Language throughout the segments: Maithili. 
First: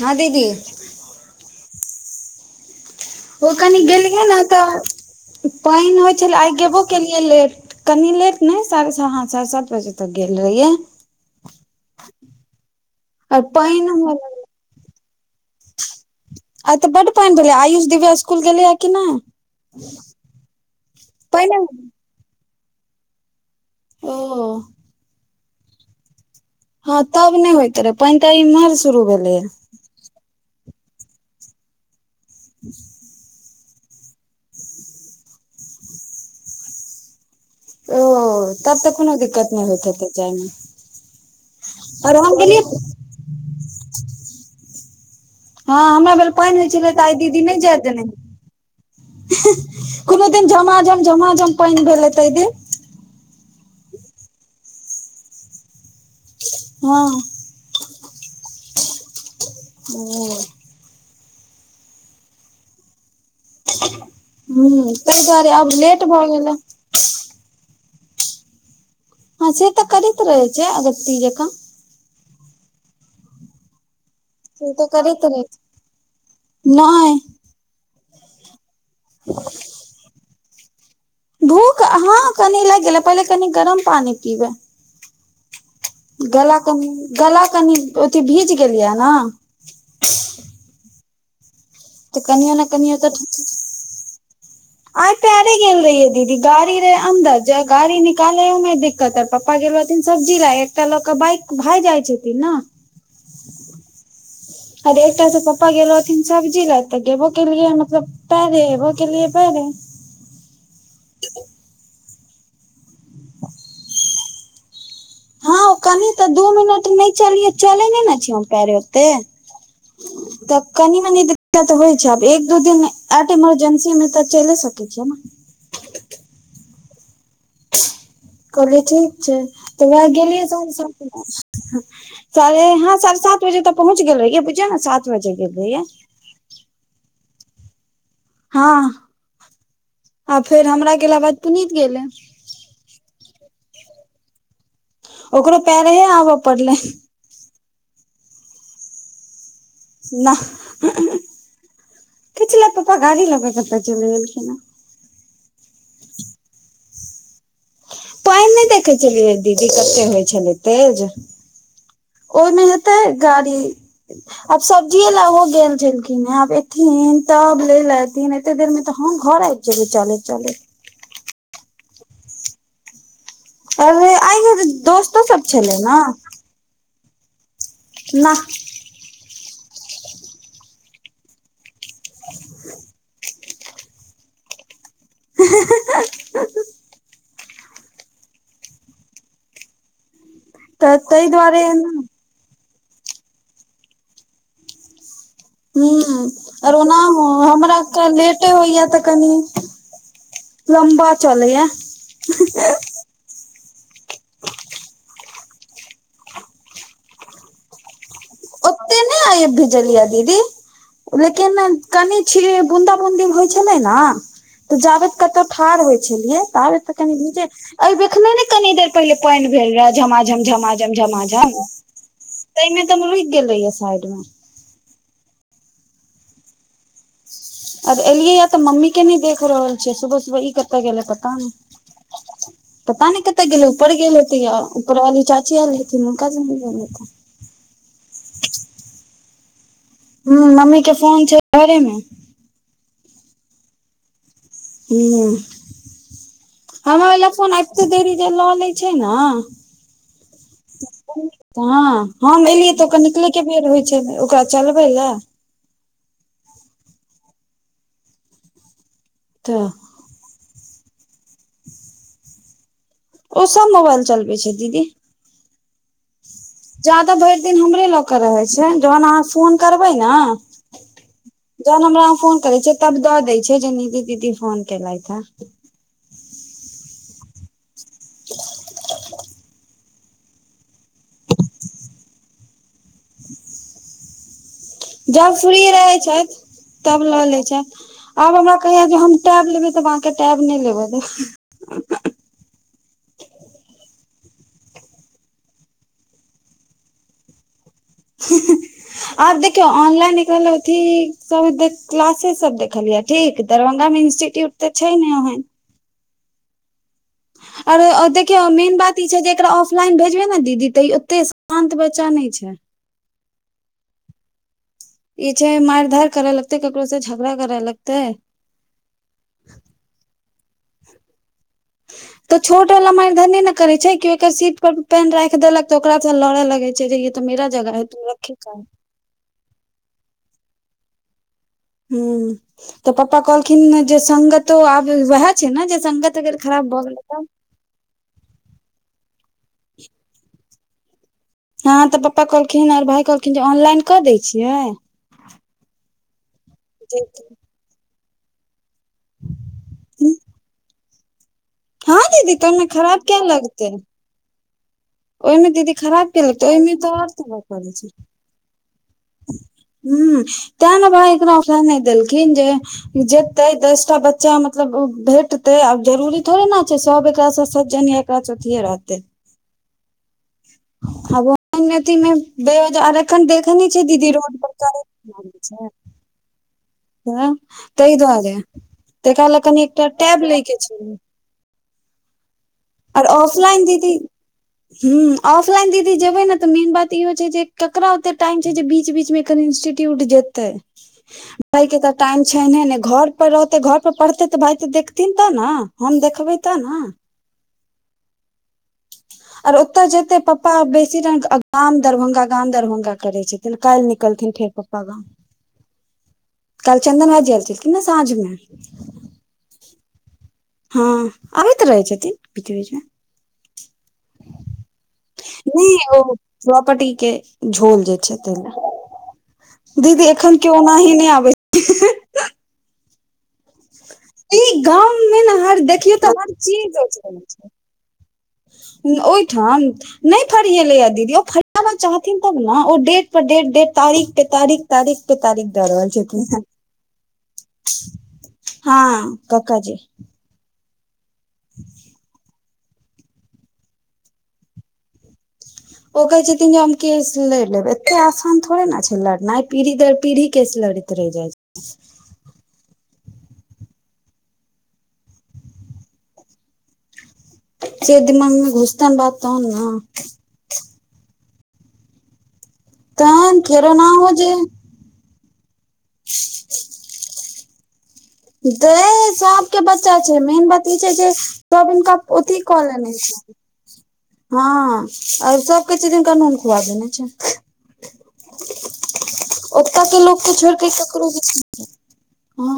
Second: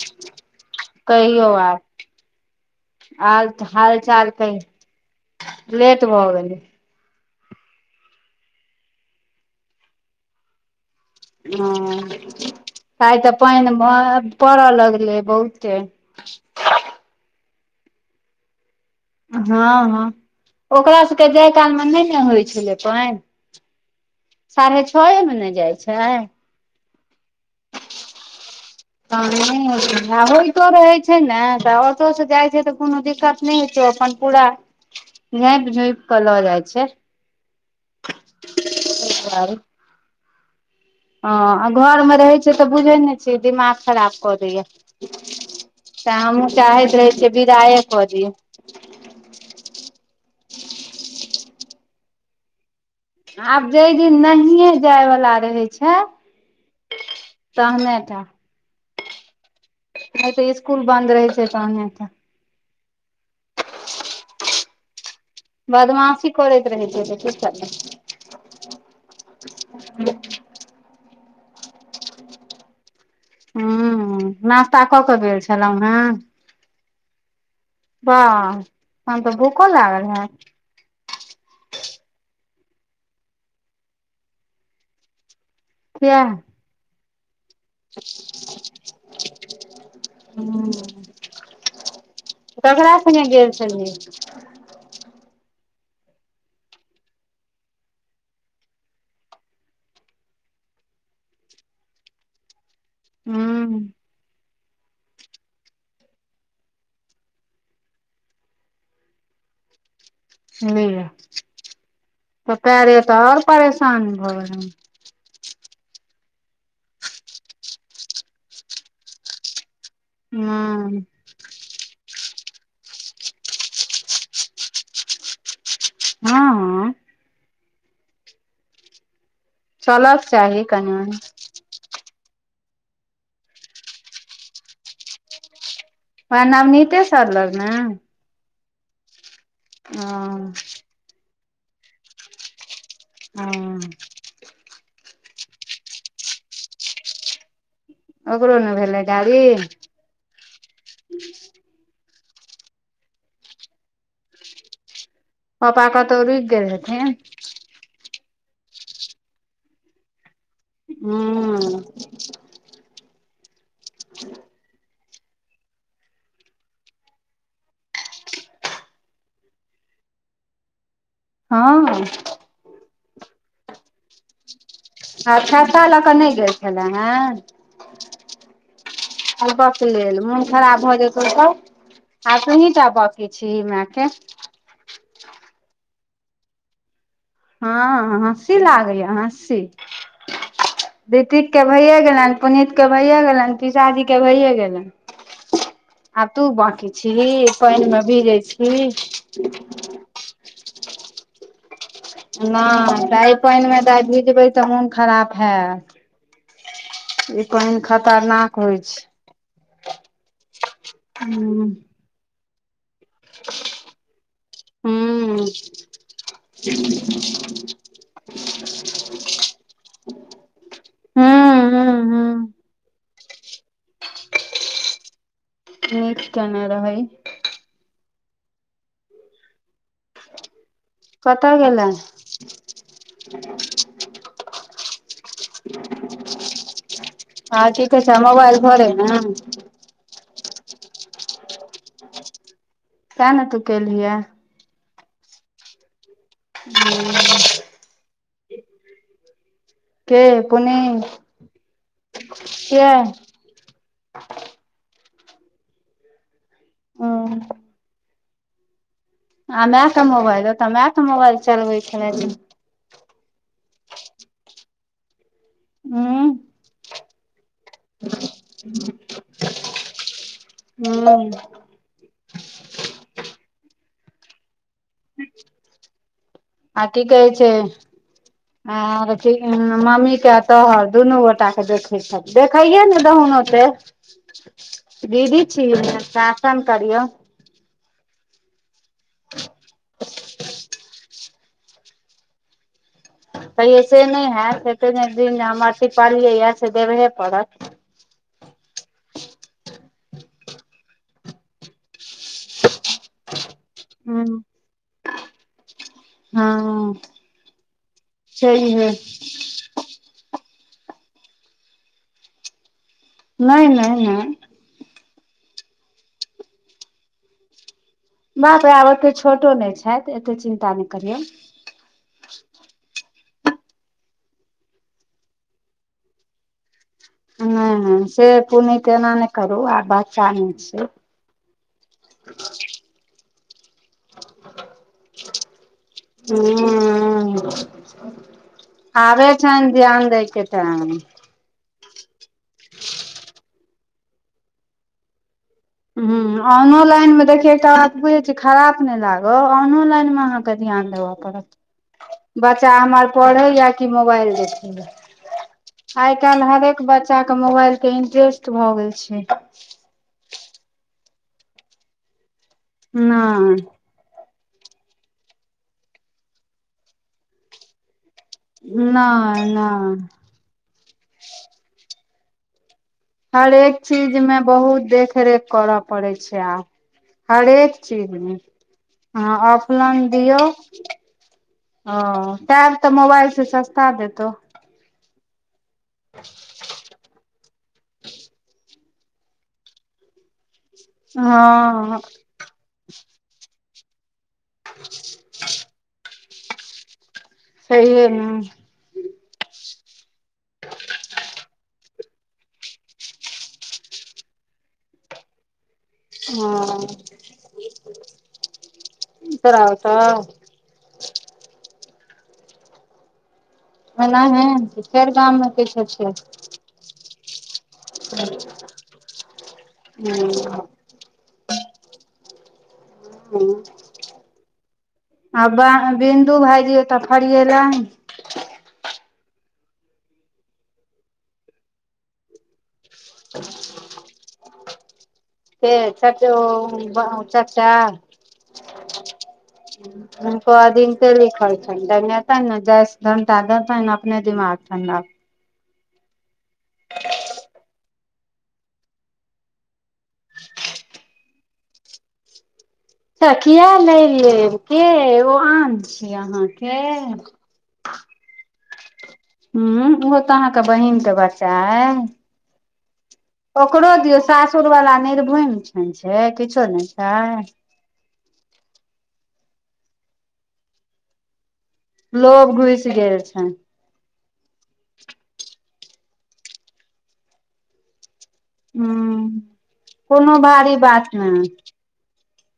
ह दीदी कहियौ आब। आल ओ कनि हाल गेलही चाल ने कहियौ तऽ पाइन लेट होइ भऽ छलै आइ गेलै गेबो केलीयै लेट कनि लेट नहि साढ़े साढ़े सात बजे तक गेल रहिये। हैं आइ तऽ आओर पानि पानिमे हुअ लगलै पड़य लगलै बहुते आ तऽ बड़ पाननो आयुष दिव्या स्कुल गेलै ह ह ओकरा सभके जाय पानि कालमे नहि ने होइत छलै पइन ओ साढ़े छै मने जाइ छै आ ह तबी नहि होइत रहे पनि त इमहर आ होइतो रहैत छै ने तऽ ऑटो सँ जाइत छै तऽ कोनो दिक्कत हो छै ओ अपन पूरा झाँपि झोप केऽ लऽ जाइ छै। ओ तब त कोनो दिक्कत नहि होइत हेतै जाय मे हैं आ घर मे रहै छै तऽ बुझैत नहि छिये दिमाग खराब कऽ दैया ह हमरा तऽ भेल हमहूँ पैन होइै छले चाहैत त रहै आय छियै दीदी नहि विदाए जाय कऽ दने दियै हैं कोनो दिन झमा झम झमा झम पानि भेलै तहि दिन आब जय दिन नहिये जाय वला रहै छै। ह तहने ट नहि ओ तऽ इसकुल बंन्द रहै छै तहने ट हू। बदमाशी करैत रहै छैय ह से तऽ करैत रहे छै अगत्ती जकाँ हु हु से नाश्ता तऽ कऽ कऽ करैत भेल रहै छलहुँ हे छै नहि बाह तहन तऽ भूको लागे हैत। भूख ह कनि लागि गेले पहिले कनि गरम पानी पीबे किया। कनी गला कनि अथी भीज गेलिये ने। तऽ कनियो ने कनियो ककरा तऽ संगे गेल छलियै [inaudible] आइ पैरे गेल रहियै दीदी गाड़ी रहै अन्दर जे गाड़ी निकाले ह मे दिक्कत पप्पा गेल रहथिन सब्जी ला एकटा लऽ कऽ बाइक भागि आएल छलथिन न हूँ अरे एकटा स-से पप्पा गेल रहथिन सब्जी लए तऽ गेबो केलियै मतलब पैरे एबो केलिये पैरे लिअ - तऽ पैरे तऽ आओर परेशान भऽ गेलहुँ हँ ओ कनि तऽ दू मिनट नहि चलियै चले नै ने छी हम पैरे ओते तऽ कनि हूँ मनि दिक [inaudible] होइ छै आब एक दू दिन एते इमरजेंसी मे तऽ चैले सकै छिय नै हँ हँ कॉलेजे छै तऽ वएह चलक गेलियै त चाही ऊ कनि सब [inaudible] मनि हुं साढ़े हँ साढ़े सात बजे तऽ पहुँच गेल रहियै बुझियौ ने सात बजे गेल रहियै [inaudible] न मिते सर लग नै हँ आ हँ फेर हमरा गेला बाद पुनीत गेलै अहाँ ओकरो पैरे हे आबऽ पड़लै ओकरो ने भेलै गाड़ी नह [inaudible] किछ लय पप्पा गाड़ी लऽ कऽ कतऽ चलि गेलखिन ने पापा कतहु रुकि गेल हेथिन पानि नहि देखै छलियै दीदी कते होइ छलै तेज हूं ओह नै एतै गाड़ी अब सब जिए ला ओहो गेल छलखिन हे आब एथिन तब लै लय ऐथिन एते देर मे तऽ हम घर आ [inaudible] गेलियै चलैत चलैत हँ अरे आइबो गेली आ छाता लऽ कऽ नहि गेल छले हँ नअऽ आ बकलेल मोन खराब भऽ जेतो तऽ आ तोहिटा बाकी छी मैके हे-हे-हे-हेऽ हँ हँसी लागै या हँसी तऽ ताहि रितीक दुआरे के भइये गेलनि पुनीत के भैये गेलनि पीसाजी के भैये गेलनि ह आ तू आर बाँकी ओना छिही पानिमे हमरा भिजै लेटे छिही होइया [inaudible] तऽ कनि लम्बा चलैय नहि दाय पानि मे दाय भिजबै तऽ मोन खराब हैत [inaudible] पानि खतरना ओते नहि आइ भिजलिये दीदी लेकिन हूँ कनि छिये बुन्दा बुन्दी होय छलै न हूं जाबत कतहु ठाढ़ होय छलियै ताबत तऽ कनि भीजे ऐ देखने नै कनि देर पहिले पानि भेलैय झमा झम झमा झम झमा झम हूं हूं हूं तइमे तऽ मुहुकि गेल रहियै साइडमे [unintelligible] अब एलियै य तऽ मम्मी के नहि देख रहल छियै सुबह सुबह इ कतऽ गेलै पता नइ कतऽ गेले पता नहि कतय गेल ऊपर गेल हेतै या ऊपर वाली चाची आयल हेथिन हुनका संगे गेल हेथिन आ ठिके छऽ मोबाइल घर अई ने ह मम्मी के फोन छैय घरे मे ते ने तू केलिहे [unintelligible] एते देरी जे लऽ लैय छैय न के पुनीत हँ हम एलियै के तऽ ओ कते बेर होय छैय ओकरा चलबै ह तऽ माय से मोबाइल ओतऽ मायके मोबाइल चलबै छलै ओ सभ मोबाइल चलबै छैय दीदी ह जादा भरि दिन हमरे लऽ के रहैय छैय जहन अहाँ फोन करबै न जहन हमरा फोन करै छिय तब द दैय छैय जे दीदी दीदी फोन केलथि हे आ कि कहै छैय आ ठीक ने मम्मी के तोहर दुनू गोटा के देखैय छैय। देखैये ने दहुन ओते। [unintelligible] जब दीदी फ्री छी रहै छथि शासन करियौ तब ल लय छथि आब हमरा कहैयये जे हम टैब लेबे त अहाँकेँ टैब नहि लेबय देब हयौ से नहि हैत एते दिन जे हम अथी पढ़लियै हे से देबहे पड़त [unintelligible] आब देखियौ ऑनलाइन कहलथि सभ एते क्लासे सभ देखलियै ठीक दरभंगा मे हूँ इंस्टिट्यूट त छैय ने ओहेन हँ आरै देखियौ छैहे मेन बात ई छैय जे एकरा फलाइन भेजबै ने दीदी तैयो ओते शान्त बच्चा नहि छैय। नहि नहि नहि। ई छै मारि धारि करय लगते ककरो से झगड़ा करय लगतइ बाप आब ओते छोटो नहि छैय एते चिन्ता नहि करियौ। तऽ छोट वाला मारि धने ने करे छै कि ओकर सीट पर पेन राख देलक तऽ ओकरा से लड़े लगे छैय त मेरा जगह है तुम रखी काहे। त एना नहि करू आ बच्चा नहि छै। हूँ त पप्पा कहलखिन जे सगतो आब वैह छै ने जे संगत अगर खराब भऽ गेलै त हूँ आबे छैन्ह ध्यान दैय के टाइम। हँ तऽ पप्पा कहलखिन आर भाय कहलखिन जे ऑनलाइन कऽ दैय छियै ह ऑनोलाइन मे देख एकटा बात बुझै छै खराब। लागत ऑनोलाइन मे अहाँकेँ ध्यान देबऽ हँ पड़त। दीदी तऽ ओहिमे बच्चा खराब हमर किया पढ़े लगतै या कि मोबाइल देखे ओहिमे दीदी खराब आइ किया लगतै काल्हि ओहिमे हरेक तऽ आओर बच्चाके तबाह करै छै मोबाइलके इंट्रेस्ट भ गेल छै। ह ते ने भाय एकराठ नहि देलखिन जे जेतै नय दसटा बच्चा मतलब भेटतै आब जरूरी थोड़े ने छै सभ एकरासँ सज्जन एकरा से अथिये नहि नहि। ह बे हजार हरे कऽ चीज मे बहुत लागल देखरेख छै करय पड़ैत छै आब। तऽ हरे कऽ ताहि चीज मे दुआरे त एकरा लए अहाँ कनि एकटा ऑफलाइन टैब दियौ। लै के छै ओ तर त मोबइल से सस्ता देतो। हू ऑफलाइन दीदी जेबै न मेन बात ती होइ छै जे ककरा ओते टाइम छै जे बीच बीच मे अखैन इंस्टिट्यूट जेतै। पढ़ैके तऽ हँ टाइम छैने नै घर पर रहतै घर पर पढ़तै त तऽ भाय तऽ देखथिन तऽ न हम देखबै तऽ न सहिये नू आर ओतय जेते पप्पा बेसी गाम दरभंगा गाम दरभंगा करे छथिन काइल निकलथिन फेर। पप्पा गाँव [inaudible] काइल हँ चन्दन भाईजी ऐलखिन रहै ना साँझमे। तोरा ओत हँ अबैत रहै छथिन बीच बीचमे। [unintelligible] मे [unintelligible] किछो ओ छै प्रोपर्टीक झोल जे छै तै लऽ [inaudible] दीदी एखन कोई हूँ ओनाही नै आबै [unintelligible] [unintelligible] ई गाँव में नै न आ ह देखियौ तऽ हर बिन्दु भाईजी चीज ओतऽ [unintelligible] फरियेला ओइ ठन नै फरियलै यऽ दीदी ओ फरियाबा चाहथिन तब न ओ डेट परे डेट डे तारीख पे तारीख तारिख पर तारिख दऽ रहल के छठ छथिन है चचा [inaudible] हँ कका जी। हुन्को अदिनते लिखल छनि डंगेतयैन न डंटा देतएन अपने दिमाग ठण्डा ओ कहे छथिन जे हम केस लड़ लेब एते आसान थोड़े न छै लड़नाइ पीढ़ी दर पीढ़ी केस लड़े त रहे जा छै। [unintelligible] किया लइड़ लेब केँ ओ आन छी अहाँकेँ। से दिमागमे घुसतन बात। तहन हू ने ओहो तऽ अहाँकेँ बहिन कऽ बच्चा अय। तहन। ओकरो केनाहो दियौ जे सासुर वला निर्भुम छैन छै किछो नै छै। दैय सबक बच्चा छै मेन बात ई छै जे सब इनका ओत लोभ कल घुसि नै गेल छै। छनि हऽ और सब कहै स जे हुनका नून खुआ देने छै। [unintelligible] हूँ ओ तऽ केँ लोक केँ कोनो छोइर कऽ भारी बात ककरो किछ नहि नै ह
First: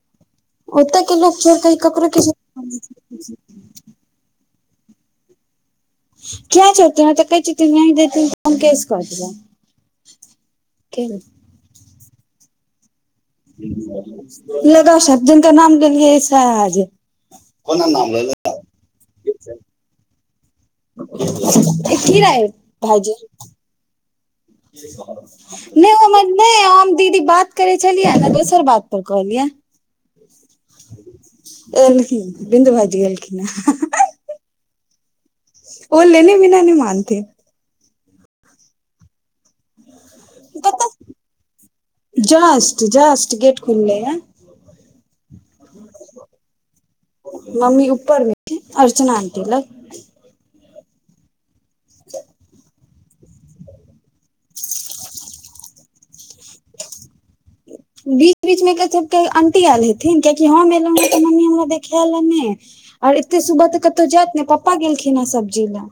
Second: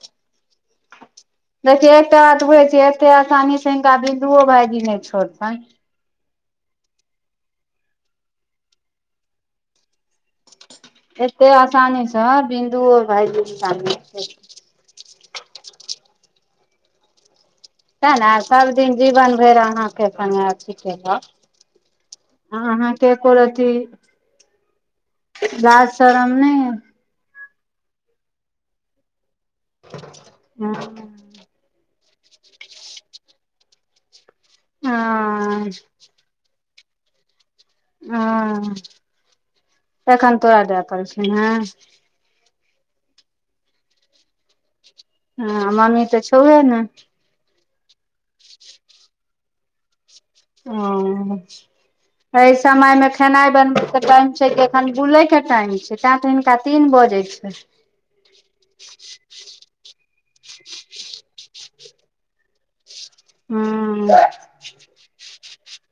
[inaudible] ओ तऽ कऽलोक। देखियौ एकटा बात बुझेछिही एते असानी से हिनका बिन्दुओ भाइजी नै छोड़ तैन किया छोड़तै ओ तऽ कहै छथिन नै देथिन तऽ केस कऽ देबै [unintelligible] एते असानी स बिन्दु ओ भाइजी निकालने छै [unintelligible] लगाओ सर्थ जिनका नाम लेलियै सयह आ ज सै न आब सबदिन जीवन भैर अहाँकेँ कनिया [unintelligible] अहाँके एको रती [unintelligible] लाज शरम नै नहि हम दीदी बात करै छलियै ने दोसर बात पर कहलियै [inaudible] एलखिन बिन्दु भाइजी एलखिन हन हँ आ लेने बिना नहि मानथिन हूँ एखन तोरा जै पता पड़ै छौ ने जस्ट जस्ट गेट खुललै य हूँ मम्मी तऽ छौहुए नय मम्मी ऊपर मे हेथि अर्चना आंटी लग अच्छा। एहि समय मे खेनाय बनबे के टाइम छै कि एखन बुले के टाइम छै ते तऽ हिनका तीन बजै अच्छा। बीच बीच मे एकर सबके आंटी आयल हेथिन कियाकि हम एलहूँ हे तऽ मम्मी हमरा देखायल हन नै आओर एते सुबह तऽ कतौ हूँ जायत ने पप्पा गेलखिन हन सब्जी ल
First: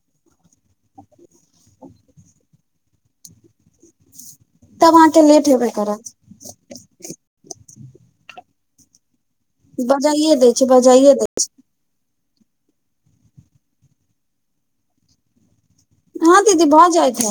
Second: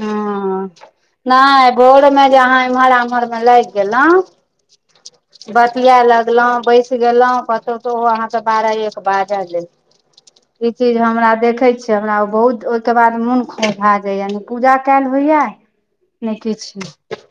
हूँ नहि भोरमे जे अहाँ इमहर आम्हरमे लागि गेलहुँ तब अहाँके लेट हेबे बतिया करत लगलौ बैस गेलहूँ कतौ तऽ ओ अहाँकेँ बारह एक बाजऽ दइ छै बजाइए दै छै ई चीज बजाइए दै हमरा देखै छै से हमरा बहुत ओहिके बाद मोन खौउंझा जाइया ने पूजा कयल होइया ह नहि दीदी किछु भऽ जाइ छै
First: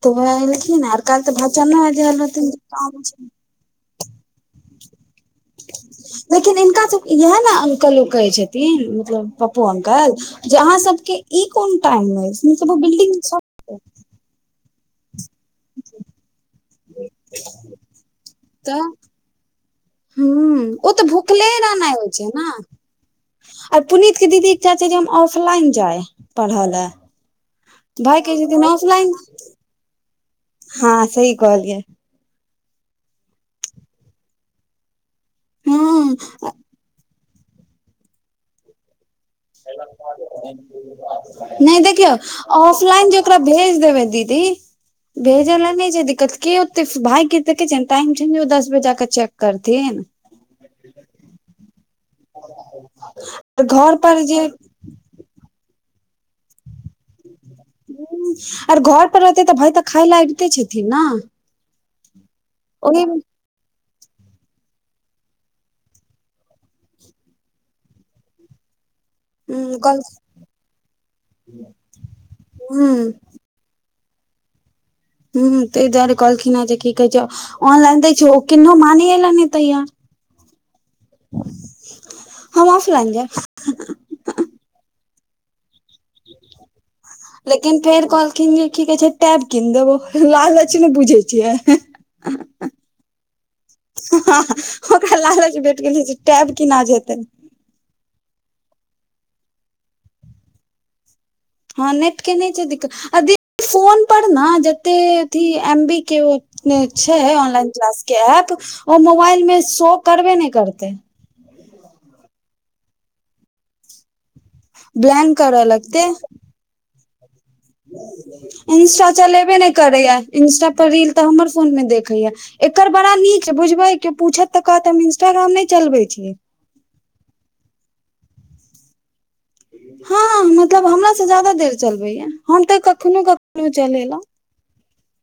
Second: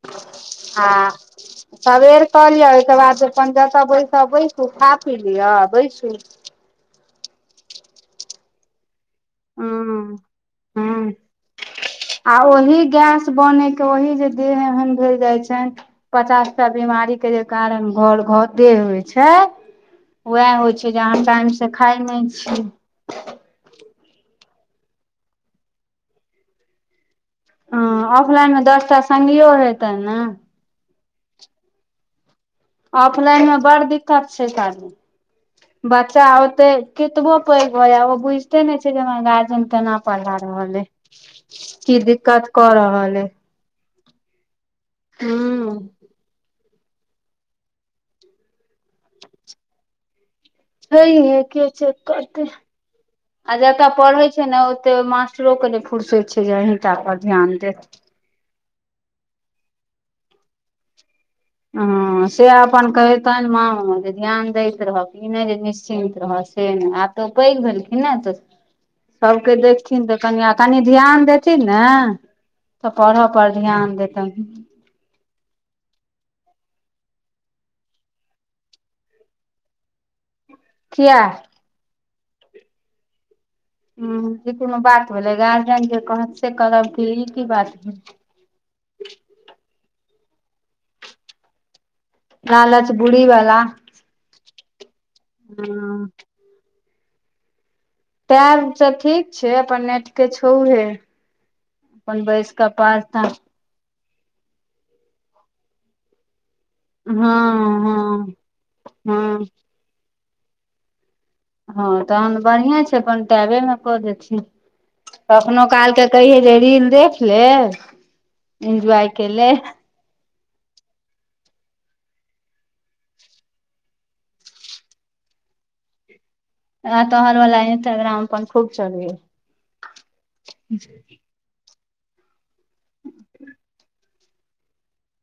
त वैएह एलखिन आ आओर कैल तऽ भजन भाइजी सबेर आयल कऽ रहथिन लिअ ओहिके कामसे बाद अपन जता बैसब बैसू खा पि लिया बैसू लेकिन हिनका सभके- यैह ने अंकलो कहै छथिन मतलब पप्पू अंकल हँ जे अहाँ सभ हँ के ई कोन टाइम अय- बिल्डिंग मे सभ वही जे देह एहन भेल जाइ छै। पचासटा बीमारी के जे कारण घर तऽ होइ छै ह वैह होइ ओ छै जे तऽ अहाँ भुखले टाइमसँ खाय नहि छी। ओर पुनीत के दीदी चाहै छै जे हम ऑफलाइन जाइ पढ़य ले हूँ ऑफलाइन मे दसटा संगियो हेतैन ने ह सही कहलियै ऑफलाइन मे बड़ दिक्कत छै चाची बच्चा हँ ओते कतबो पैघ भऽ जाय ओ बुइझते नै छै जे हमरा गार। न की देखियौ दिक्कत कऽ ऑफलाइन रहल अइ जेकरा भेज देबै दीदी भेजै लऽ हूँ नै छै दिक्कत क तीस भाय के देखैछैन टाइम छै ने दस बजे जाके चेक करथिन छै हे के चेक करते आ जतऽ घर पर पढ़ैय जे छै न मास्टरो के नैय फुर्सत छैय जे अहीटा पर ध्यान देत और घर पर रहतै तऽ भाय तऽ खाय लाय दै छथिन नै ह से अपन कैहतैन माँ हमर जे ध्यान दैत रहब ई नै जे निश्चिन्त रह से नैय आब तऽ पैघ भेलखिन न तऽ सभ के कल देखथिन तऽ कनिया कनि ध्यान देथिन न ह तऽ पढ़ऽ पर ध्यान देतैन। ह ह तैय द्वारे कहलखीन आ जे कि कहै छैय ऑनलाइन दै छैय औ किन्नो मानै लए नै तैयार। किया। हम आफ लाइन देब। कोनो बात भेलय गार्जियन के कहत से करत लेकिन फेर कहलखिन जे कि कहै छै टैब कीन देबौ लालच मे बुझै छियै लालच बुरी वला। हँ हँ ओकरा लालच भेट गेल जे टैब कीना जेतय टैब त ठीक छैय अपन नेट तऽ छौहे हँ नेट अपन के नहि बैस छै कऽ दिक्कत पाँच आ टा दी फोन पर नऽ जते अथी एम बी के हु छैय हँ ऑनलाइन क्लास के हँ एप्प ओ मोबाइल हँ मे शो करबे नहि करतय हँ तहन बढ़िया छैय अपन टैबे मे कऽ देथिह ब्लैंक करऽ कखनो काल के कहिे से रील देख ले एन्जॉय इन्स्ट्रा के ले चलेबे नहि करैये इन्स्ट्रा पर रील तऽ हमर फोन मे देखैये एकर बड़ा नीक बुझबय क्यो पूछत तऽ कहत हम इंस्टाग्राम नहि चलबै छी आ तऽ वला इन्स्टाग्राम अपन खूब चलबे यऽ हँ हँ मतलब हमरा से ज्यदा देर चलबैये। हम तऽ कखनो कखनो चलेलहुँ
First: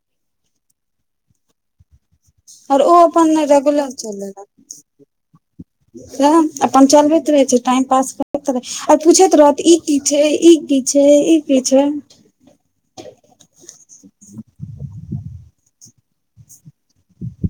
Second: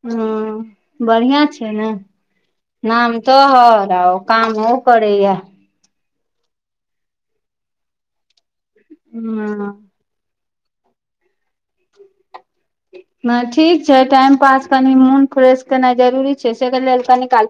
हँ बढ़िआँ छैय नऽ आओर ओ नाम अपन तोहर आ काम ओ करैये से अपन चलबैत रहै छै टाइम पास करैत रहे आइ पूछैत रहत हँ ई ई छैय ई की छैय ई की छैय नइ ठीक छैय टाइम पास कनि मोन फ्रेश केनाय जरूरी छैय से के लेल कनी काल